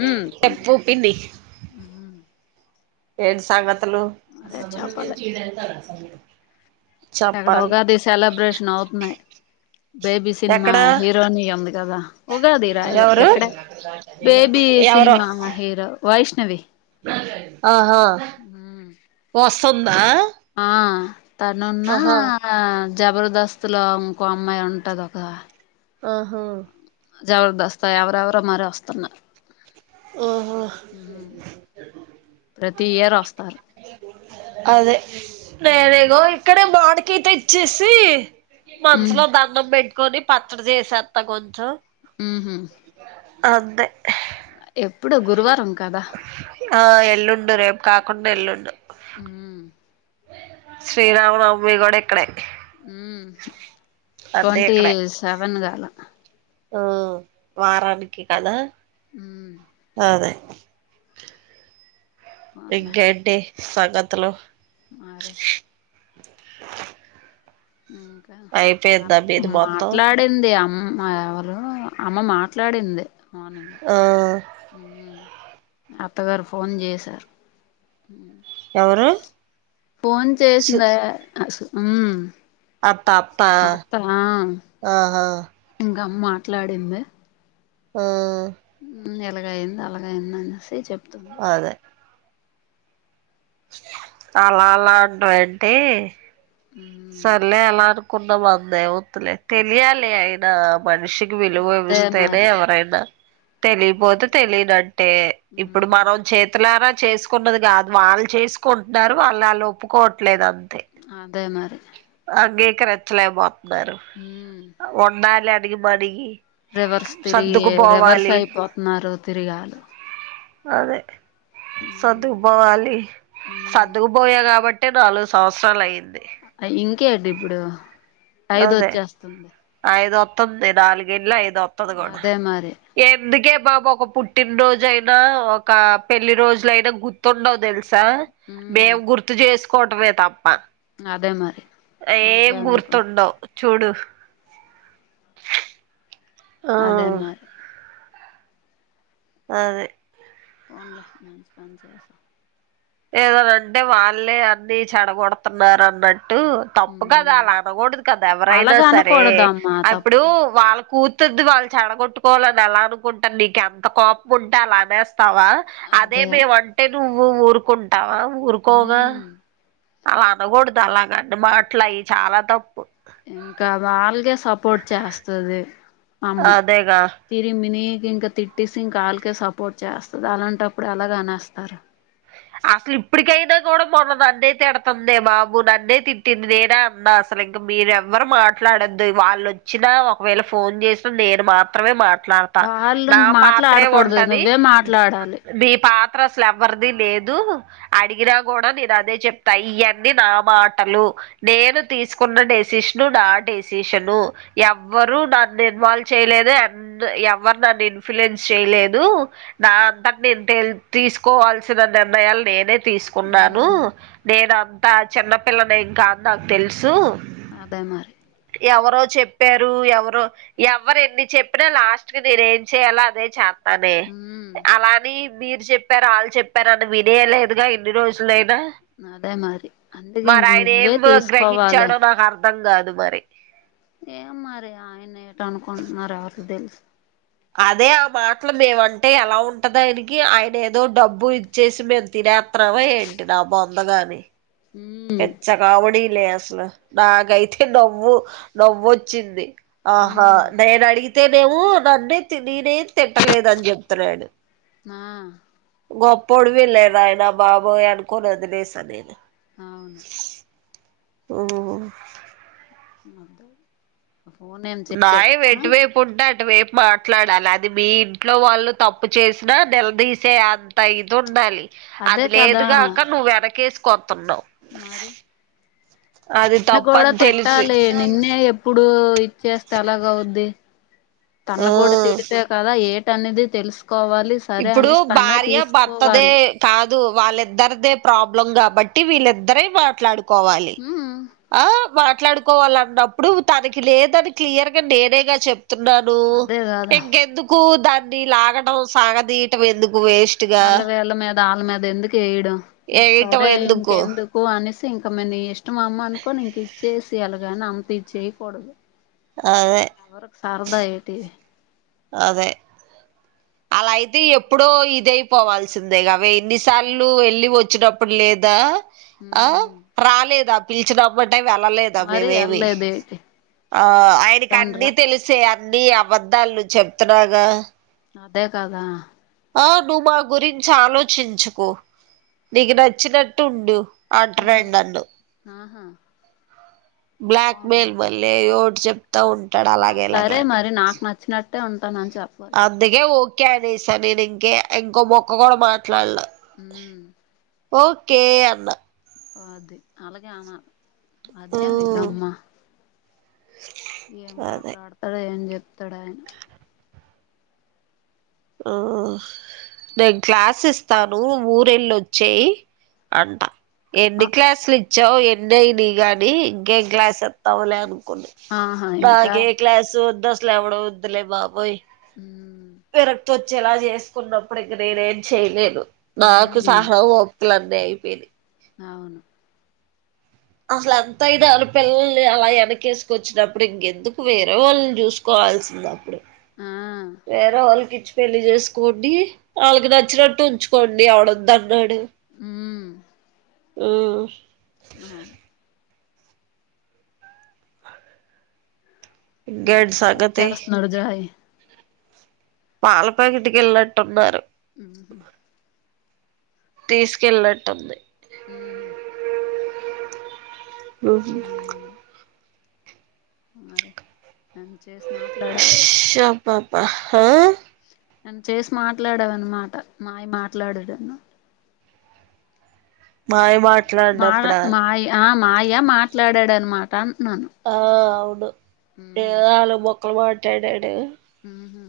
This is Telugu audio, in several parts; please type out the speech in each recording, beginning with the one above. ఉమ్ చెప్పు పిన్ని ఏంటి సంగతులు అదే చెప్పాలి ఎక్కడో చెప్పాలి ఉగాది సెలబ్రేషన్ అవుతున్నాయి బేబీ సినిమా ఎక్కడ హీరోయిన్ ఉంది కదా ఉగాది నా ఎవరు ఎక్కడ బేబీ ఎవరో సినిమా హీరో వైష్ట ఆహా వస్తుందా ఆ తనున్న ఆహా జబర్దస్త్ లో ఇంకో అమ్మయి ఉంటది ఒక ఆహా జబర్దస్త్ ఎవరెవరు మరి వస్తున్నర్ ఓహో ప్రతి ఇయర్ వస్తారు అదే నేనేగో ఉమ్ ఇక్కడే మవిరికాయ తెచ్చేసి మనసులో దండం పెట్టుకొని పచ్చడి చేసేత్త కొంచెం ఊ హు అంతే ఎప్పుడు గురువారం కదా ఆ ఎల్లుండు రేపు కాకుండ ఎల్లుండు ఉమ్ శ్రీరామనవమి కూడా ఇక్కడే ట్వంటీ సెవెన్ కదా ఓ వారానికి కదా హ్మ్ అదే ఇంకేంటి సంగతులు మారే ఆ అయిపోయిందా మీది మొత్తం మాట్లాడింది అమ్ మ్మ ఎవరు అమా మాట్లాడింది. మార్నింగ్ ఆ ఉహ్ హు అత్తగారు ఫోన్ చేసారూ. ఎవరు ఫోన్ సు చేసిందేయ్ ఉమ్ అత్త అత్త అత్తనా ఆహా ఇంగమ్ మాట్లాడింది. ఆ ఉమ్ ఇలాగయింది, అలాగ అయింది అనేసి చెప్తుంది. అదే అలా అలా అంటావ్ ఏంటి. హ్మ్ సర్లే అలా అనుకున్నాం. అందే వతులే తెలియాలే అయినా. మనిషికి విలువ అదే విస్తేనే మరి ఎవరైనా. తెలియ్పోతే తెలియనట్టే. ఇప్పుడు హ్మ్ మనం చేతులారా చేసుకున్నది గాద్. వాళ్ళు చేసుకుండ్న్నారు, వాళ్ళు అళ్ళు ఒప్పుకోవట్లేదు అంత్ అదే మరి అంగీకరించలేకపోత్న్నారు. హ్మ్ ఉండాలి అనీగి మనిగి రివర్స్ తిరిగి, రివర్స్ అయిపోతున్నారు. తిరిగాళ్ళు అదే సర్దుకుపోవాలి. సర్దుకుపోయా కాబట్ టే నాలుగు సంవత్సరాలయ్యింది. ఇంకేండిప్పుడు ఐదు వచ్చేస్తుంది. ఐదోత్తంది. నాలుగెల్లీ ఐదోత్తది గూడా అదే మరి ఎందుకే మాక్ ఒక పుట్టినరోజయినా, ఒక పెళ్లి రోజులయినా గుర్తుండవ్ తెల్స్ సా ఉమ్ మేము గుర్తు చేసుకోవటమే తాప్ అదే మరి ఏం ఇంకెందుకు గుర్తుండవ్ చూడు ఆ అదే మరి అదే పోన్లే మంచి పన్ చేసావ్ ఏదనంటే వాళ్ళే అన్ని చెడగొడుతున్నారన్న. టు తప్పు కదా ఉమ్ అలా అనాకూడ్దు కదా. ఎవరైనా అలాగ సరే అనకూడదమ్మా అ ఇప్పుడు తప్పు వాళ్ళ కూ తుదూది వాళ్ చెడగొట్టుకోవాలని ఎలా అనుకుంటన్, నీకు ఎంత కోప్ముంటే. అలానేస్ తావా. అదే మేము అంటే నువ్వు ఊరుకుంటావా? ఊరుకోవ్గా. ఉమ్ అలా అనకూడుద్ అలా నన్ని మాట్లాయి చాలా తప్పు. ఇంకా వాల్గే సపోర్ట్ చేస్తది. అమ్మ అదేగా తిరిమిని ఇంకా తిట్టేసి ఇంకాళ్ళకే సపోర్ట్ చేస్తది. అలాంటప్పుడు అలాగా అనేస్తారు. అసలు ఇప్పడికైనా గూడా మొన్న నన్నైతిడతందే బాబు, నన్నే తిట్టింది. నేనే అన్న అసల్ ఇంకా మీరేవ్వరు మాట్లాడొద్దు. వాళ్ళోచ్చినా ఒకవేళ ఫోన్ చేసిన్ నేను మాత్రమే, మాట్ ట్లాడ్తా. వాళ్ళు నా ఇంక పాత్రే మాట్లాడకూడదు ఉంటది. నువ్వే మాట్లాడాలి నీ పాత్ ట్రసల్ ఎవరిది లేద్ దు అడిగినా కూడా నేను అదే చెప్తా. ఇయ్యన్నీ నా మాటలు, నేను తీసుకో న్న డెసిస్ను నా డెసిషను. ఎవ్వరు నాన్ ఇన్వాల్వ్ చెయ్ లేదే అన్ ద్ ఎవర్ నన్ను ఇన్ఫ్లుయన్స్ చేయ్లేదు. నా అంతట్ నేను తీసుకోవాల్సిన నేర్ణయాలు నేనే తీసుకున్నాను. ఉమ్ నేనప్ అంత చిన్నపిల్లనేంకాదు నాక్ తెలుసు. అదే మరి ఎవరో చెప్పారు, ఎవరో ఎవ్వరు ఎన్ని చెప్పినా. లాస్ట్ కి నేను ఏం చెయ్యాలో అదే చే స్తానే ఉమ్ అలాని మీరు చెప్పారు, అళ్ళు చెప్ ప్పారని వినేయ్లేదుగా, ఇన్ని రోజులైనా. అదే మరి అందుకే ఇంక మరా నువ్వే ఆయనేంవర్ తీసుకోవాలి గ్రహించాడో నాకర్ దంగాదు మరి ఏం మరి ఆయన ఏటి అనుకుంటున్నారో ఎవరికి తెలుసు అదే ఆ మాటలు మేమంటే ఎలా ఉంటది ఆయనకి ఆయన ఏదో డబ్బు ఇచ్చేసి మేము తినే త్తనామా ఏంటి నా బొందగాని ఉమ్ పిచ్చ కామెడీలే అసలు నాకైతే నవ్వు నవ్వొచ్చింది ఆహా ఉమ్ నేను అడిగితేనేమో నన్నే తెలీనే నే తిట్టలేదు అని చెప్తున్నాడు నా గొప్పోడువేళే నాయనా బాబోయ్ అనుకోని వదిలేసా నేను అవును ఉమ్ మ్మ్ అంతే న్యాయం ఎటువైపు ఉంటే అటు వైపు మాట్లాడాలి అది మీ ఇంట్లో వాళ్ళు తప్పు చేసినా నిలదీసే అంత ఇది ఉండాలి అదే అది కదా లేదుగాక నువ్వు వెనకేసుకొత్తున్నావ్ మరి అది తన్ను కూడా తప్పని తెలిసి చేస్తే అలాగ అవుద్ది ఆ తన్ను కూడా తిడితే కదా ఏటనేది తెలుసు కోవాలి సరే ఇప్పుడు అనేస్ తనే భార్య భర్తదే తీసుకోవాలి కాదు వాళ్ళిద్దరిదే ప్రాబ్లం కాబట్టి వీళ్ళిద్దరే మాట్లాడు కోవాలి ఉమ్ ఆ మాట్లాడుకోవాలన్నప్పుడు తనకి లేదని క్లియర్ గా నేనేగా చెప్ తున్నాను అదే కదా ఇంకెందుకు దాన్ని లాగడం సాగదీయటం ఎందు మళ్ళా వేళ్ళ మీద ఆళ్ళ మీద ఎందుకు ఏయడం ఇంక వేయటం సరే ఎందుకు ఇంకెందుకు అని ఇంక మే నీ ఇష్టం అమ్మా అనుకోని ఇంకిచ్చేసి అలగాని అంతిచ్చేయకూడదు అదే ఎవరుకు సారదా ఏటి అదే అలా అయితే ఎప్పుడో ఇదైపోవాల్సిందేగా వే ఇన్నిసార్లు వెళ్ళి వచ్చినప్పుడు లేదా ఆ ఉమ్ రాలేదా పిలిచినబ్బడ్ టే వెళ్ళలేదా మరి మేమేమీ వెళ్ళలేదు ఏటి ఆ ఆయనకన్నీ తండ్రా తెలుసే అన్నీ అబద్దాలు చెప్తన్నాగా అదే కదా ఆ నువ్వు మా గురించి ఆలోచించకు నీకు నచ్చినట్టుండు ఉమ్ అంట్రెండు నన్ను ఆహా బ్లాక్ మెయిల్ పోన్లే మళ్ళీ ఏగో ఓటి చెప్తా ఉంటాడు ఆ అలాగిలాగే సరే అని మరి నాకు నచ్చినట్టే ఉంటానని చెప్పాల్సి అందుకే ఓకే అనీసా నేను ఇంకే ఇంకో ముక్క కూడా మాట్లాడలా ఉమ్ ఓకే అన్నా అది అలాగే ఆనాలి అదేం మ్మ్ విధమ్మా ఏం అదే మాట్లాడతాడో ఏం చెతడు ఆయన ఆ నేను క్లాస్ ఇస్తాను ఊరెళ్ళొచ్చేయి అంట ఎన్ని ఆ క్లాసులు ఇచ్చావు ఎన్నయినియి గాని ఇంకేం క్లాస్ చెప్తావులే అను ఆహా ఇంకా నాకే క్లాసూ వద్దు అసలు ఎవడూ వద్దులే బాబోయ్ ఊ విరక్తొచ్చేలా చేసుకున్నప్పుడు ఇక నేనేం చేయలేను నాకూ హ్మ్ సహవో క్లన్నీ అయిపోయినయి అవును అసలు ఎంత అయిదారు పిల్లల్ని అలా వెనకేసుకొచ్చినప్పుడు ఇంకెందుకు వేరే వాళ్ళని చూసుకోవా వాల్సింది అప్పుడే ఆ వేరేవాళ్ళకిచ్చు పెళ్లి చేసుకోండి వాళ్ళకి నచ్చినట్టు ఉంచుకోండి ఎవడు వద్దు అన్నాడు హ్మ్ హ్మ్ ఆ ఇంకేంటి వెయిట్ సంగతి చేస్తున్నాడు జోయ్ పాల ప్యాకెట్ కి వెళ్ళట్టున్నారు ఊహు తీసుకెళ్ళట్టుంది ఉహు [unintelligible] మరే నాన్ చేసి మాట్లావే ఆహా నన్ను చేసి మాట్లాడావన్నమాట మాయ మాట్లాడాడున్ను మాయ మా మా మాట్లాడినప్పుడా మాయ మాయ మాట్లాడాడనమాట అంటున్నాను ఆ అవును ఏ హ్మ్ ఆలు మొక్కలు మాట్లాడాడు ఊహు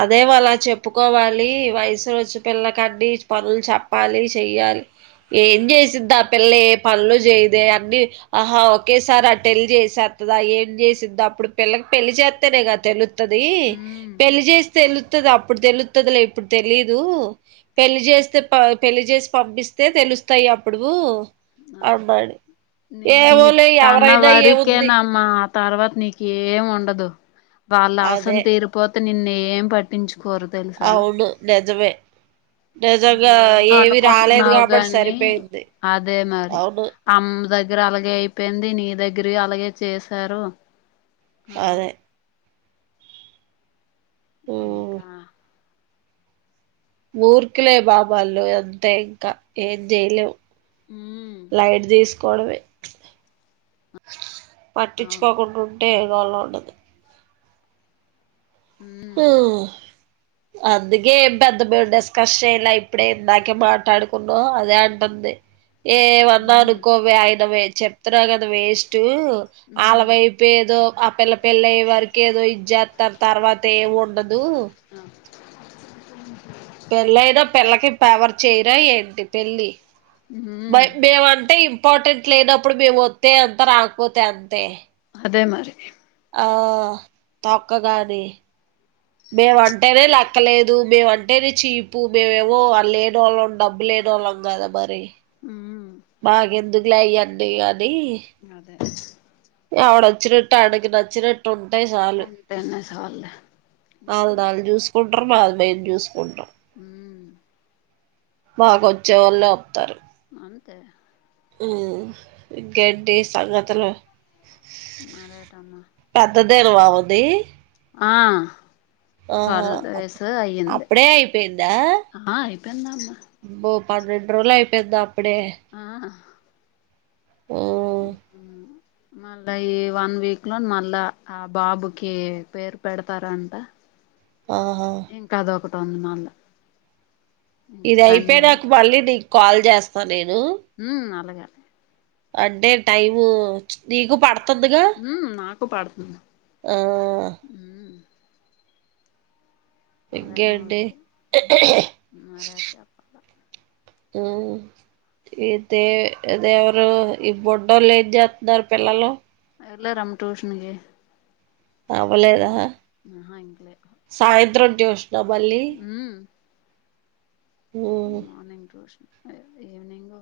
అదే అలా చెప్పుకోవాలి వయసు వచ్చు పిల్ల కండి పనులు చెప్పాలి చెయ్య [unintelligible] ఏం చేసింది ఆ పిల్ల ఏ పనులు చేయదే అన్ని ఆహా ఒకేసార్ ఆ టళ్లి చేస వా ఏం చేసిందో అప్పుడు పిల్లకి పెళ్లి చేస్తేనే కద తెలుతుది హ్మ్ తెలుతుంది అప్పుడు తెలుతుంది ఇప్పుడు తెలీదు పెళ్లి చేస్తే పెళ్లి చే పలి ఇస్తే తెలుస్తాయి అప్పుడు అన్నాడు న ఏమోలే తన ఎవరైనా వరకే ఏముంది నమ్మ తర్వాత నీకు ఏం ఉండదు వాళ్ళ అవసరం అదే తీరిపోతే నిన్ను ఏం పట్టించు కోరు తెలుసా అవును నిజమే నిజంగా ఏమో ఏవి రాలేదు అనుకుంటున్నావు కాబట్టి గాని సరిపోయింది అదే మరి అవును ఆమ్ దగ్గర అలాగే అయిపోయింది నీ దగ్గర అలాగే చేశారు ఆ అదే ఉమ్, ఇంకా మూర్ఖులే బాబల్లో ఎంత ఇంకా ఏం చేయలేవు ఉమ్ లైట్ తీసుకోడమే అవును పట్టించుకోకుండా ఉంటే ఎవోల ఉండదు ఉమ్ హు అందుకే ఏం పెద్ద మేము డిస్కస్ చెయలే ఇప్పుడే ఇందాకే మాట్లాడుకున్నా అదే అంటుంది ఏమన్నా ఉమ్ అనుకోవే ఆయన చెప్తున్నా కదా వేస్ట్ ఉమ్ వాళ్ళవైపు ఏదో ఆ పిల్ల పళ్ల్లయ్యే వరక ఏదో ఇ చేస్తారు తర్ తేవ ఉండదు ఆ పెళ్ళయినా పెళ్ళకి పేవర్ చేయరా ఏంటి పెళ్లి ఉమ్ మేమ అంటే ఇంపార్టెంట్ లేనప్పుడు మేము వస్తే అంత రాకపోతే అంతే అదే మరి ఆ తొకగని మేముంటేనే లెక్కలేదు మేముంటేనే చీపు మేమేవో లేడు వాళ్ళని డబ్బులు లేన వాళ్ళం కదా మరి ఉమ్ మాక ఎందుకులాయ్యండి అది అదే అవడ అచ్చినెట్ట్ట అడి అచ్చినటు ఉంది అంటాయి సాలు ఉంటేనే చాల్లే ఇంకా అలే అన్ని అల్లు చూసుకుంటారు మది మేం చూసుకుంటం మ్మ్ మాక్ వచ్చే వాలే వస్తారు అంతే గది సంగతులు మరేటమ్మా [unintelligible] దలు వావంది ఆ ఆహా ట్వెల్వ్ డేస్ అయ్యింది అప్పుడే ఆయిపోయిందా ఆ అయిపోయిందమ్మా పన్నెండు రోజులు అయిపోయిందా అప్ ఆహా హ్ ఊహ్ మళ్ళా ఈ వన్ వీక్ లో మళ్ళా ఆ బాబుకి పేరు పెడతారంట. ఆహా పని మళ్ళా. ఇది సండే అయిపోయినాక మళ్ళీ నీకు కాల్ చేస్తా నేను. ఉ అలాగే అంటే టైము నీకు పడ తదిగా ఉమ్ నాకు పడుతుంది ఆ ఉమ్ అదే ఇంకేంటి నోజు మరేచ్చప్పకా ఆ ఇదే అదేవరు? ఈ బొడ్డలు ఏం చేస్తున్నారు పిల్లలు? ఎల్లారమ్ ట్యూషన్కి. అవ్వలేదా. ఆహా ఇంకలే సాయంత్రం ట్యూషన్ దబల్లీ morning tuition. Evening,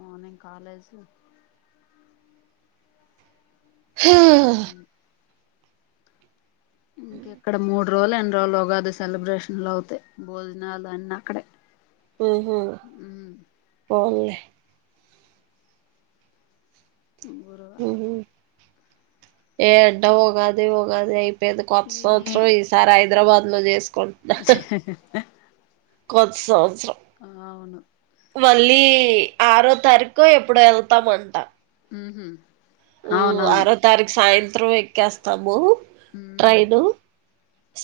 morning college. హ ఇంకెక్కడ మూడ్ రోజులో ఎన్ని రోజులో ఉగాది సెలబ్రేషన్లు అవుతయి. భోజనాలు అన్ని అక్కడే హుహ్ పోన్లే. గురువారం ఉహు ఏడ్డ ఉగాది ఉగాది ఐప్ పోయింది. కొత్త ఈ సంవత్సరం ఈసారి హైదరాబాద్ లో చేసు కొత్త సంవత్సరం. ఆ అవును. మళ్ళీ ఆరో తారీఖో ఎప్పుడో వెళ్తామంటా. ఉహు అవునవును ఆరో తారీఖు సాయంత్రం ఎక్కేస్తాము ఉమ్ ట్రైను.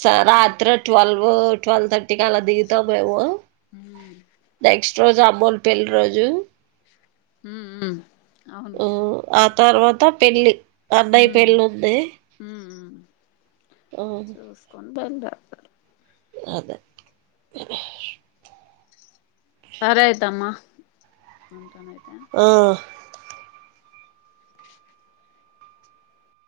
స రాత్రి ట్వల్వ్ ట్వెల్వ్ థర్టీకి అలా దిగుతాము మేము. ఉ నెక్స్ట్ రోజు అమ్మోల్ల పెళ్లి రోజు. ఉ ఉ ఓ ఆ తర్వాత పెళ్లి అన్నయ్య ఉమ్ పెళ్ళి ఉంది. ఉమ్ ఆ బంద అదే సరయితేమ్మా. ఆ